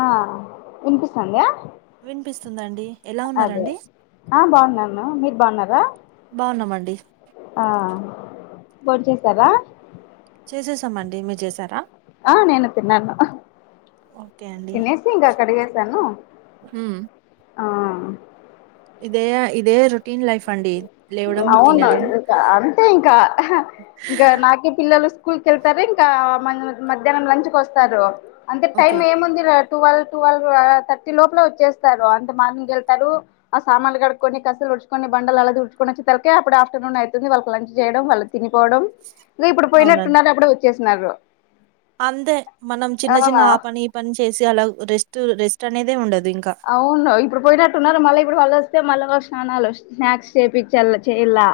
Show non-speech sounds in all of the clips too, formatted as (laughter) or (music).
ఆ వినిపిస్తందా వినిపిస్తుందండి ఎలా ఉన్నారండి ఆ బాగున్నాను మీరు బాగున్నారా బావున్నామండీ ఆ భోంచేసారా చేసేసామండి మీరు చేసారా ఆ నేను తిన్నా అన్నాను ఓకే అండి తినేసి ఇంగా కడిగేసాను హ్మ్ ఆ ఇదే ఇదే రొటీన్ లైఫ్ అండి లేవడం అవును తినడం ఇంకా అంతే ఇంకా ఇంకా నాకే పిల్లలు స్కూల్కి వెళ్తారు ఇంకా మ మధ్యాహ్నం లంచ్ కి వస్తారు అంటే ఓకే టైమ్ ఏముంది రా టువెల్ టువెల్వ్ థర్టీ లోపల వచ్చేస్తారు అంత మార్నింగ్ ఏళ్తారు ఆ సామాన్లు కడుక్కొని కసులు ఊడ్చుకొని బండలు అలా తుడు తుడుచుకొని వచ్చే సరికే అప్పుడే ఆఫ్టర్నూన్ అయితుంది వాళ్ళ లంచ్ చేయడం వాళ్ళు తిని పోవడం ఇప్పుడు పోయినట్టున్న అవునండి ఉన్నారు అప్పుడే చేసినారు అంతే మనం చిన్న చిన్న ఆ పని ఈ పని చేసి అలా రెస్ట్ రెస్ట్ అనేదే ఉండదు ఇంకా అవును ఇప్పుడు పోయినట్టున్నారు మళ్ళ ఇప్పుడు వాళ్లు వస్తే మళ్ళా వాళ్ల స్నానాలు స్నాక్స్ చేపిచ్చల్ల చేయాల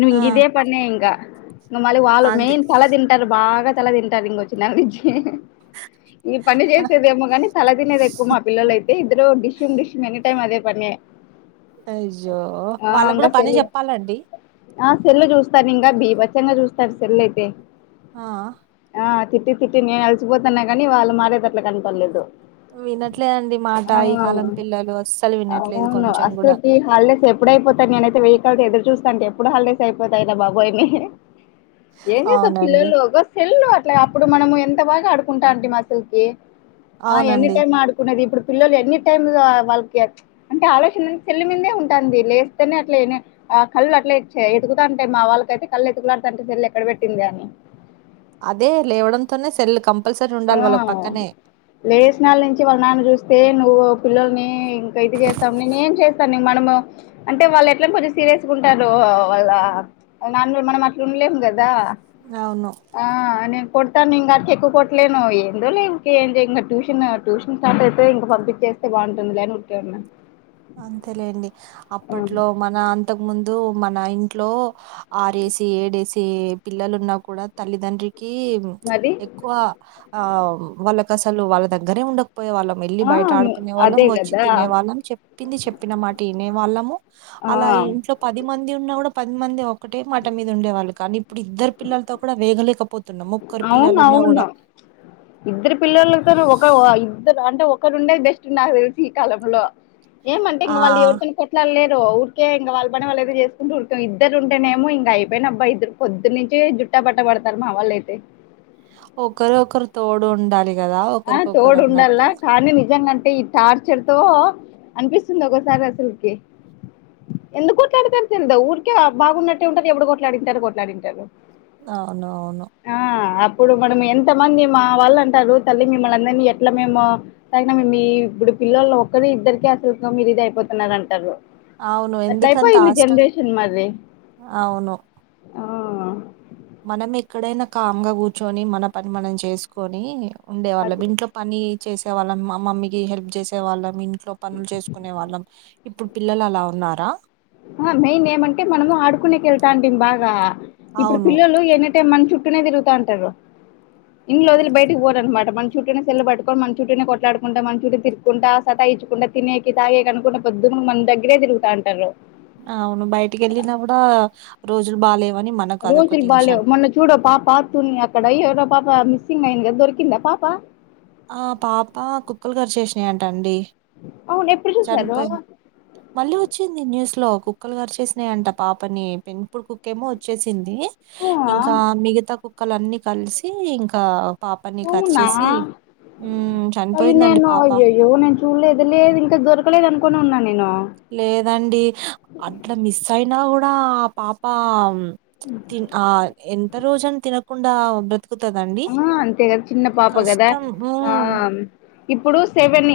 ఇం ఆ ఇదే పన్నే ఇంగ మళ్ళి వాళ్ళు అంతే మెయిన్ తలదిన్ తింటారు బాగా తల తింటారు ఇంగ వచ్చినాల నుంచి ఈ పని చేసేదేమో కాని తల తినేది ఎక్కువ మా పిల్లల అయితే ఇద్దరు డిష్యుం డిశుం సేమ్ అదే పనే అయ్యో ఆ వాళ్ళ ఇంగ కూడా పని సెల్ చెప్పాలండి ఆ సెల్ చూస్తారు ఇంకా బీవచ్చంగా చూస్తారు సెల్ అయితే ఆ ఆ తిట్టి తిట్టి నేను అలిసిపోతున్నా కాని వాళ్ళు మారేతట్ల కనపడలేదు వినట్లేదండి మాట ఆ ఈ కాలం పిల్లలు అస్సలు వినట్లేదు అవును కొంచెం కూడా అసలుకి హాలిడేస్ ఎప్పుడు అయిపోతాయి నేనైతే వెయ్యి కళ్ళతో ఎదురు చూస్తాంట ఎప్పుడు హాలిడేస్ అయిపోతాయి రా బాబోయ్ ఆని ఏం చేస్తావ్ అవునండి పిల్లలు ఒగోస్స్ సెల్లు అట్లా అప్పుడు మనం ఎంత బాగా ఆడుకుంటాంటిమి అసల్కి ఆ ఎనీ అవునండి టైం ఆడు కున్నది ఇప్పుడు పిల్లలు ఎనీ టైమ్ వాళ్ళకి అంటె ఆలోచనన్ సెల్లి మీదే ఉంటాంది లేస్తేనే అట్లేనే ఆ కళ్ళు అట్లే చే వెతుకుతా ఉంటాయి మా వాళ్ళకైతే కళ్ళు ఎతుకులాడతంటయ్ సెల్ ఎక్కడ పెట్టింద అని అదే లేవడంతోనే సెల్ కం ఆ లేషనల్ నుంచి వాళ్ళ నాన్న చూస్తే నువ్వు పిల్లల్ని ఇంక ఇది చేస్తావ్ నేను ఏం చేస్తాను మనము అంటే వాళ్ళు ఎట్లైనా కొంచెం సీరియస్ గా ఉంటారు వాళ్ళ వల్ల నాన్నలు మనం అట్ల ఉండలేం కదా అవును ఆ నీ కొడతానింగ ఆడికి ఎక్కువ కొ ట్లేను ఏందోలె ఇంగ ట్యూషన్ ట్యూషన్ స్టార్ట్ అయితే ఇంక పంపించేస్తే బాగుంటుంది లే అని ఉరికె ఉన్న అ అంతేలేండి అప్పట్లో మన అంతక ముందు మన ఇంట్లో ఆర్ వేసి ఏడేసి పిల్లలున్నా కూడా తల్లిదండ్రికి మది క్కువ ఆ వాళ్ళకు అసలు వాళ్ళ దగ్గరే ఉండకపోయే వాళ్ళం మెల్లి ఆ బయట ఆడుకునే వాళ్ళం అదే వచ్చి కదా తినే వాళ్ళం చెప్ ప్పింది చెప్పినమాట ఇనే వాళ్ళము అలా ఆ ఇంట్లో పది మంది ఉన్నా కూడా పది మందే ఒ ఒకటే మాట మీద ఉండేవాళ్ళు కానీ ఇప్పుడు ఇద్దరు పిల్లలతో కూడా వేగలేకపోతున్నాం ముక్కర్ పిల్లలు ఉన్నా అవునవును కూడా ఇద్దరు పిల్లలతోను ఒక ఓవా ఇద్దరు అంటే ఒకరు ఉండేది బెస్ట్ నాకు తెలిసి ఈ కాలంలో ఏమంటే ఇంగ వాళ్ళు ఆ ఎవరితోన్ కొ ఇట్ల లేరు ఊరికే ఇంగా వాళ్ళ పని వాళ్ళ ఏదో చేసుకుంటు ఊరికే ఇద్దరు ఉంటేనేమో ఇంగ అయిపోయినబ్బా ఇద్దరు పొద్దు నించి జుట్టా పట్టబడతారు మా వాళ్ళు అయితే ఒకరే ఒకరు తోడ్ ఉండాలి కదా ఆ ఒకరికొకరు తోడు అన్నట్టు ఉండాలా కానీ నిజంగాంటే ఇ టార్చర్ తో అనిపిస్తుంది ఒగోసారి అసల్కి ఎందుకు కొట్లాడతారు తెల్దు ఊరికే బాగున్నట్టే ఉంటారు ఎప్పుడు కొట్లాడింటారు కొట్లాడింటారు అవును అవును ఆ అప్పుడు మనం ఎంత మంది మా వాళ్ళ అంటారు తల్లి మిమ్మల్ని అందరిని ఎట్లా మేము అయినా మి మీ ఇబ్బుడు పిల్లొల్లు ఒక్కరు ఇద్దరికే అసలకు మీరు ఇదయిపోతున్నారు అంటారు అవును ఎందుకంత అట్లయిపోయింది ఆష్టం జెనరేషన్ మరి అవును ఆ మనం ఎక్కడైనా కామ్ గా కూర్చొని మన పని మనం చేసుకొని ఉండే వాళ్ళం అది ఇంట్లో పని చేసే వాళ్ళం మ మమ్మీకి హెల్ప్ చేసే వాళ్ళం ఇంట్లో పనులు చేసుకునే వాళ్ళం ఇప్పుడు పిల్లలు అలా ఉన్నార అహ మెయిన్ ఏమంటే మనము ఆడుకునేకి ఎల్తాంటిమి బాగ ఇప్పుడు అవును పిల్లలు ఏనే టే మన చుట్టూనే తిరుగుతాంటారు ఇండ్లు వదిలి బయటకి పోరనమాట. మన చుట్టు నే సెల్లు పట్టుకొని, మన చుట్టూనే కొట్లాడుకుంటా, మన చుట్టూ తి కుంట సతాయించకుంట తినేకి తాగేకి అనుకుంట పొద్దుమునుగు మన దగ్గరే తిరుగుతాంటారు. అవును బయటికి ఎళ్ళినా కూడ రోజులు బాలేవని మ రోజులు బాలేవ్ మొన్న చూడు పాప తునీ అక్కడ ఎవరో పాప మిస్సింగ్ అయింది కదా దొరికిందా పాప? ఆ పాప కుక్కలు కరిచేసినాయంట అండి అవును ఎప్పుడు చూసారు చనిపోయిం మళ్ళీ వచ్చింది న్యూస్ లో కుక్కలు కరిచేసినాయంట పాపని, పెంపుడు కుక్కేమో వచ్చేసింది అవునా ఇంకా మిగతా కుక్కలన్ని కలిసి ఇంక పాపని అవునా కరిచేసి హ్మ్. అయ్యో చనిపోయిందండి నేను పాప. అయ్యయ్యో నేన్ చూడలేదు లేదు ఇంకా దొరకలేదు అనుకోనే ఉన్న నేను లేదండి అట్ల మిస్ అయినా కూడా ఆ పాప మ్ ఇంక్ ఆ ఎంత రోజని తినకుండా ఉండద్ ఎకుతదండి ఆ అంతే కదా చిన్న పాప కదా హ్మ్. ఆమ్ ఇప్పుడు సెవెన్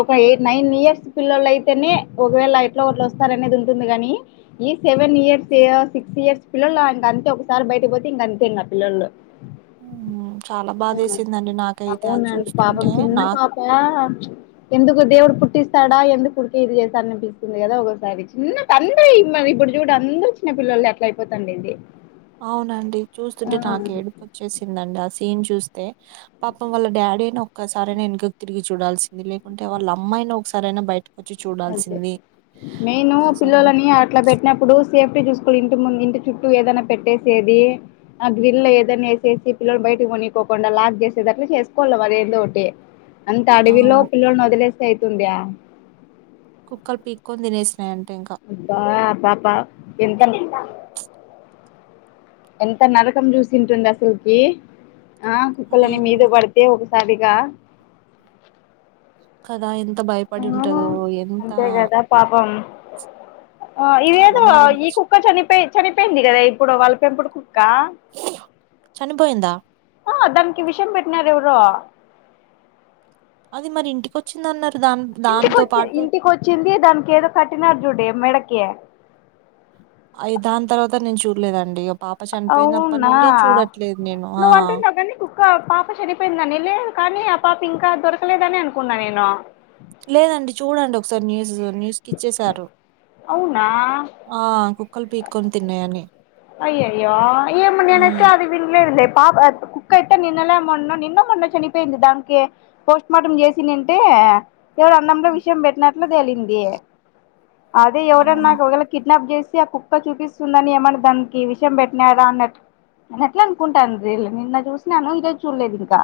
ఒక ఎయిట్ నైన్ ఇయర్స్ పిల్లొల్లు అయితేనే ఒకవేళ ఎట్లో ఒగట్ల వస్తారనేది ఉంటుంది గాని ఈ సెవెన్ ఇయర్స్, సిక్స్ ఇయర్స్ పిల్లోల్లు ఇంక అంతే ఒకసారి బయటపోతే ఇంక అంతే ఆ పిల్లోల్లు మ్ చాలా బాధేసిందండి నాకైతే అది చూస్తుంటే నా యా ఎందుకు దేవుడు పుట్టిస్తాడా ఎందుకు ఊరికే ఇది చేస్తాడ అనిపిస్తుంది కదా ఒగోసారి చిన్న తండ్రి ఈమ్మది ఇబ్బుడు చూడు అందరు చిన్న పిల్లొల్లే అట్ల అయిపోతాన్నింది అవునండి చూస్తుంటే నాకు ఏడుపు వచ్చేసిందండి ఆ సీన్ చూస్తే పాపం వాళ్ల డాడి ను ఒక్కసారైనా వెనకకి తిరిగి చూడాల్సింది లేకుంటే వాళ్ళ అమ్మాయినా ఒకసారైనా బయట అదే నేను అసలు పిల్లొల్లని అట్లా పెట్ చిన్నప్పుడు సేఫ్టీ చూసుకోని ఇంటి ముందు ఇంటి చుట్టూ ఏదైనా పెట్టేసేది ఆ గ్రిల్ ఏదన్న ఏసేసి పిల్లలు బయటకి పోనికోకుండా లాక్ చేసేదట్ల చేసుకోవల్ల వాళ్ళు ఏదో ఒకటి అంత అడవిలో అవును. పిల్లోల్ని వదిలేస్తే అయితుందా? కుక్కలు పీక్కొని తినేసినాయంట ఇంక అబ్బా ఆ పాప ఎంత ఎంత నరకం చూసింటుంది అసలకి ఆ అదే కుక్కలన్నీ మీద కదా! పరి తే ఒగసారిగా కదా ఎంత ఆ భయపడి ఉంటందో ఎంత అంతే కదా పాపం ఆ చాలా ఇదేదో బాధ ఈ అనిపించింది. కుక్క చనిపోయి చనిపోయింది కదా ఇప్పుడు వాళ్ పెంపుడు కు క్క చనిపోయిందా ఆ దానికి విషం పెట్టినారు ఎవరో అది మరి ఇంటికి వచ్చింది అన్నారు గా ఇంటికొచ్చింది. ఇంటికి వచ్చింది దానికి ఏదో కట్టినారు చూడు మెడకి అయి దాని తర్వాత నేను చూడలేదండి. పాప చనిపోయినప్పటి అవునా నుండి చూడట్లేదు నేను ఆ ఇంకా పాప చనిపోయిందని లేదు కానీ ఆ పాప ఇంకా దొరకలేదని అనుకున్నా నేను. లేదండి, చూడండి ఒకసారి న్యూస్. న్యూస్ కిచ్చేసారు. అవునా ఆ కుక్కలు పీక్కొని తిన్నాయని అయ్యయ్యో ఏమో నేనైతే ఉమ్ అది వినలేదు లే పాప కుక్కయితే నిన్నెలా మొన్న నిన్నో, మొన్నో చనిపోయింది దానికే పోస్ట్మార్టం చేసిన్నింటే ఎవరో అన్నంలో విషయం పెట్టినట్లు తేలింది అదే ఎవరన్న అవును దొంగలు ఎత్తుకు కిడ్నాప్ చేసి ఆ కుక్క చూపిస్తుందని ఏమన్నా దానికి విషయం పెట్టినారా అన్నట్టు ఎట్లా అనుకుంటాను రీల్ నిన్ను చూసినాను ఇంకా చూడలేదు ఇంకా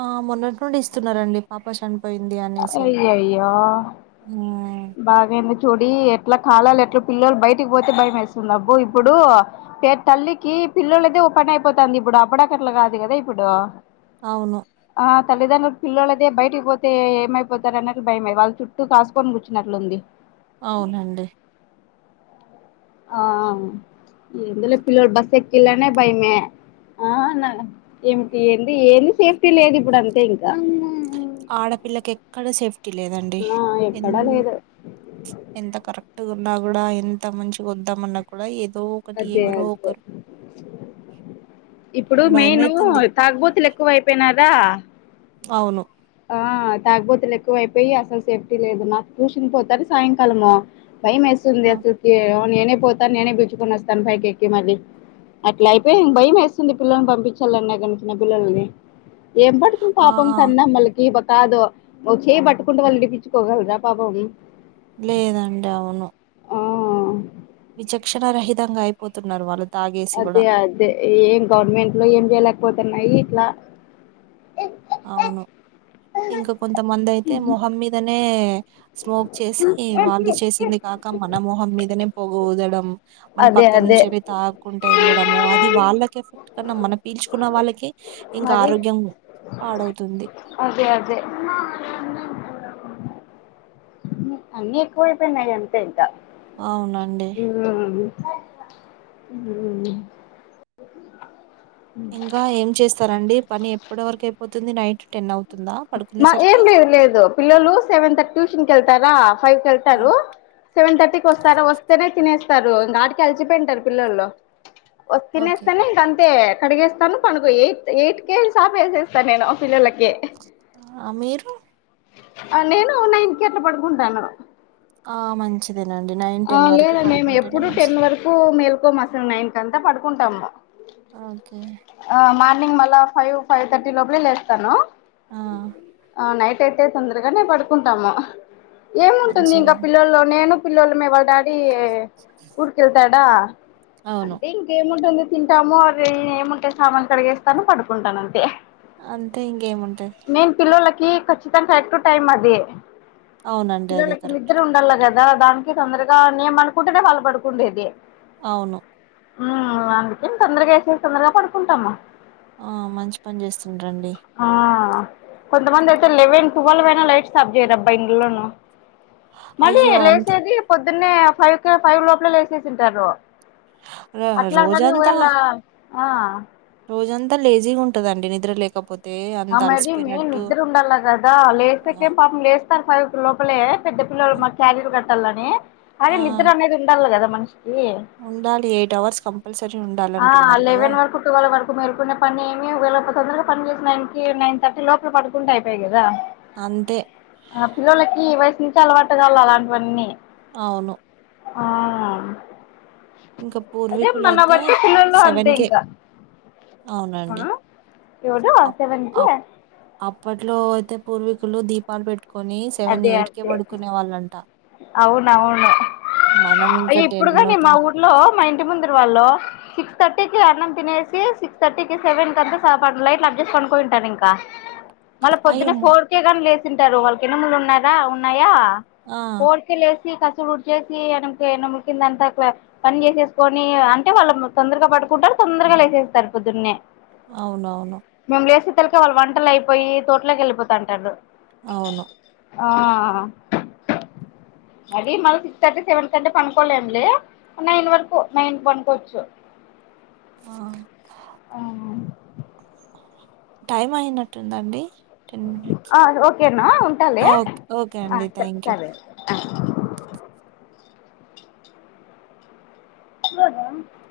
ఆ మొన్నటి నుండి ఇస్తున్నారండి. పాప చనిపోయింది అనేసి అయ్యయ్యో ఆ బాగైంది చూడి, ఎట్లా కాలాలు ఎట్లా పిల్లలు బయటికి పోతే భయం అయితుంది. అబ్బో ఇప్పుడు పేరు తల్లికి పిల్లొల్లదే ఓ పని అయిపోతాంది ఇప్పుడు అప్పుడాకట్లా కాదు కదా ఇప్పుడు అవును ఆ, తల్లిండ్రులకు పిల్లలు అదే బయటికి పోతే ఏమైపోతారు అన్నది భయమే వాళ్ళు చుట్టూ కాసుకొని కూర్చు నట్లుంది అవునండి ఆ ఆ ఎందలో పిల్లలను బస్ ఎక్కియాలన్నా భయమే. ఆ అవును, ఏమిటి ఎంది ఏం సేఫ్టీ లేదు ఇప్పుడు అంతే ఇంక ఆడపిల్లకి ఎక్కడ సేఫ్టీ లేదండి. ఆ ఎ ఎక్కడా లేదు ఎంత కరెక్ట్ గా ఉన్నా కూడా ఎంత మంచి ఉందామన్నా కూడా ఏదో ఒకటి అదే ఎవరో అదే ఒకరు ఇప్పుడు మెయిను భయమైతుంది తాగబోతు లెక్క ఎక్కువై పోయినారా? అవును ఆ తాగుబోతులు ఎక్కువ అయిపోయి అసలు సేఫ్టీ లేదు నాకు ట్యూషన్ పోతారు సాయంకాలము. భయం అయితుంది. ఆ అసలకి నేనే పోతాను నేనే పిలుచుకొని వస్తాను పైకి ఎక్కి మళ్ళీ అట్లా అయిపోయింది భయం అయితుంది. పిల్లల్ని పంపించాలన్న గాని పిల్లలని ఏం పడుతుంది ఆ పాపం కన్నమ్మలకి ఈప్ప కాదు ఓ చేయి పట్టుకుంటే వాళ్ళు విడిపించుకోగలరా పాపము ని లేదండి అవును ఆ విచక్షణా రహితంగా అయిపోతున్నారు వాళ్ళు. తాగేసి కూడా అదే అదే ఏ గవర్నమెంట్ లు ఏం చేయలేకపోతున్నాయి ఇట్లా అవును ఇంక కొంతమంది అయితే మొహం మీదనే స్మోక్ చేసి, వాళ్ళు చేసింది కాక మన మొహం మీదనే పొగూదడం మన అదే పక్కన అదే నుంచి ఏవి తా కుంటే వెళ్ళడము అది వాళ్ళకి ఎఫెక్ట్ కన్నా మనం పీల్చుకున్న వాళ్ళకి ఇంకా మరి ఆరోగ్యం పాడవుతుంది. అదే అదే అన్నీ ఎకువైపోయినాయి అంతే ఇంక అవునండి ఇంగా ఆది మ్ ఇంగా ఏం చేస్తారండి పని ఎప్పటి వరకు అయిపోతుంది నైట్ టెన్ అవుతు మా ఏం లేదు లేదు పిల్లలు సెవెన్ తట్యూషన్ కెళ్తారా ఫైవ్ ఆ, కెళ్తారు సెవెన్ తర్టీకి వస్తారా వస్తేనే తినేస్ స్తరు ఇంగ ఆటికే అల్సిపోయింటరు పిల్లోలు వో ఓకే తినేస్తనే ఇంక అంతే కడిగేస్ తను పనుకో ఎయిట్ ఎయిట్ కే చాప్ ఏసేస్తా నేను పిల్లలకి ఆ మీరు అ నేను నైన్ కి అట్లా పడుకుంటాను ఆ మంచిదేనండి నైన్ టెన్ వరకు పడుకుంటేనే మంచిది ప్పు మేల్కో మసన్ నైన్ కన్త పడుకుంటాము ఓకే ఆ మార్నింగ్ మళ్ళా ఫైవ్ ఫైవ్ థర్టీ లోపలే లేస్తాను ఆ ఆ నైట్ అయితే తొందరగానే పడుకుంటాము ఏముంటుంది ఇంకా మంచిదండి పిల్లోలు నేను పిల్లోలమే వాళ్ళ డాడీ ఊరికెళ్తాడా అవును అంటి ఇంకేముంటుంది తింటాము అరీ ఏముంటే సామాన్లు కడిగేస్తాను పడుకుంటాను అంతే అంతే ఇంగేముంటయ్ మేం పిల్లోలకి ఖచ్చితంగా కరెక్ట్ టైం అది అవునండి. అది పిల్లలకి నిద్ర కరెక్ట్. ఉండల్ల కదా దా దానికి తొందరగా నేన్ పనుకుంటేనే వాళ్ళుపడుకుండేది అవును మ్ అందుకే తొందరగా ఏసేసి తొందరగా పడుకుంటాము ఆ మంచి పన్ చేస్తున్రండి ఆ కొంతమంది అయితే లెవెన్ ట్వెల్వ్ అయినా లైట్స్ సబ్జేయరబ్బా ఇండ్లలోనూ మళ్ళీ అయ్యో! అంత లేసేది పొద్దున్నే ఫైవ్ కే ఫైవ్ లోపలే లేసేసింటారు ర అట్లాగనీ రోజంతా ఓయల ఆ రోజంతా లేజీగున్టదండి నిద్ర లేకపో ఆ మేదీ మేన్ నిద్దరున్డాల్ల కదా ఆ! లేసేకేం పాపం లేస్ తర ఫైవ్ కి లోపలే పెద్ద పిల్లోలు మా క్యారిర్ కట్టలని ఆ! అరే నిద్ర అనేది ఉండళ్ల కదా మనిషి ఈ ఉండాలి ఎయిట్ అవర్స్ కంపల్సరీ ఉండాలంటున్నారు కదా టు వల్ వరకు మేల్కొనే పనేమి ఒకవేళ ప తొందరగా పని చేసి నైన్ కే నైన్ థర్టీ లోపల పడుకు కున్టే అయిపయా కదా తంతే ఆ పిల్లోల్లకి ఈ వయసు నుంచి అలవాటు కాళ్ళ అలాంటివన్నీ అవును ఆ ఇంక అదే మన పూర్వీకులయితే బట్టి పిల్లలు సెవెన్ అంతే కేె ఇంకా అవునండి అవును ఎవడు అప్ సెవెన్కి అప్ అప్పట్లో యితే పూర్వీకులు దీపాలు పెట్టు కొని అదే సెవెన్ అదే ఎయిట్కే అంతే పడుకునే వాళ్ళంట అవునవును మనం ఇంకా అయ్యో ఇప్పుడు టెన్ను కానీ మా ఊర్లో మా ఇంటి ముందురు వాళ్ళు సిక్స్ థర్టీ కి అన్నం తినేసి సిక్స్ థర్టీకి సెవెన్ కన్తా సాపట్ లైట్ ఆఫ్ చేసి పనుకొఇంటన్ ఇంకా (inaudible) మళ్ళ పొద్దున్నే అయ్యమ్మ! ఫోర్ కే గాని లేసిన్టారు వాళ్ళ కి ఎనుములున్నారా ఉన్నాయా ఆ! ఫోర్ కే లేసి కసులుడ్చేేసి ఎడంకే ఎనుముల్కిందంతా ఇట్ల పని చేసేసుకొని అంటే వాళ్ళు తొందరగా పడుకుంటారు తొందరగా లేసేస్తారు పొద్దున్నే అవునవును మేము లేసే సరికే వాళ్ళు వంటలు అయిపోయి తోట్లోకి ఎళ్ళిపోతాంటరు అవును ఆ అది మళ్ళ సిక్స్త్ థర్టీ సెవెన్ కంటే పనుకోలేంలే నైన్ వరకు నైన్ కి పన్కో ఒచ్చు ఆ అ ఆ టైం అయినట్టుందండి టెన్ మినేట్స్ ఓకేనా ఉంటాలే ఓ ఓకే అండి థ్యాంక్ యూ సరే (unintelligible)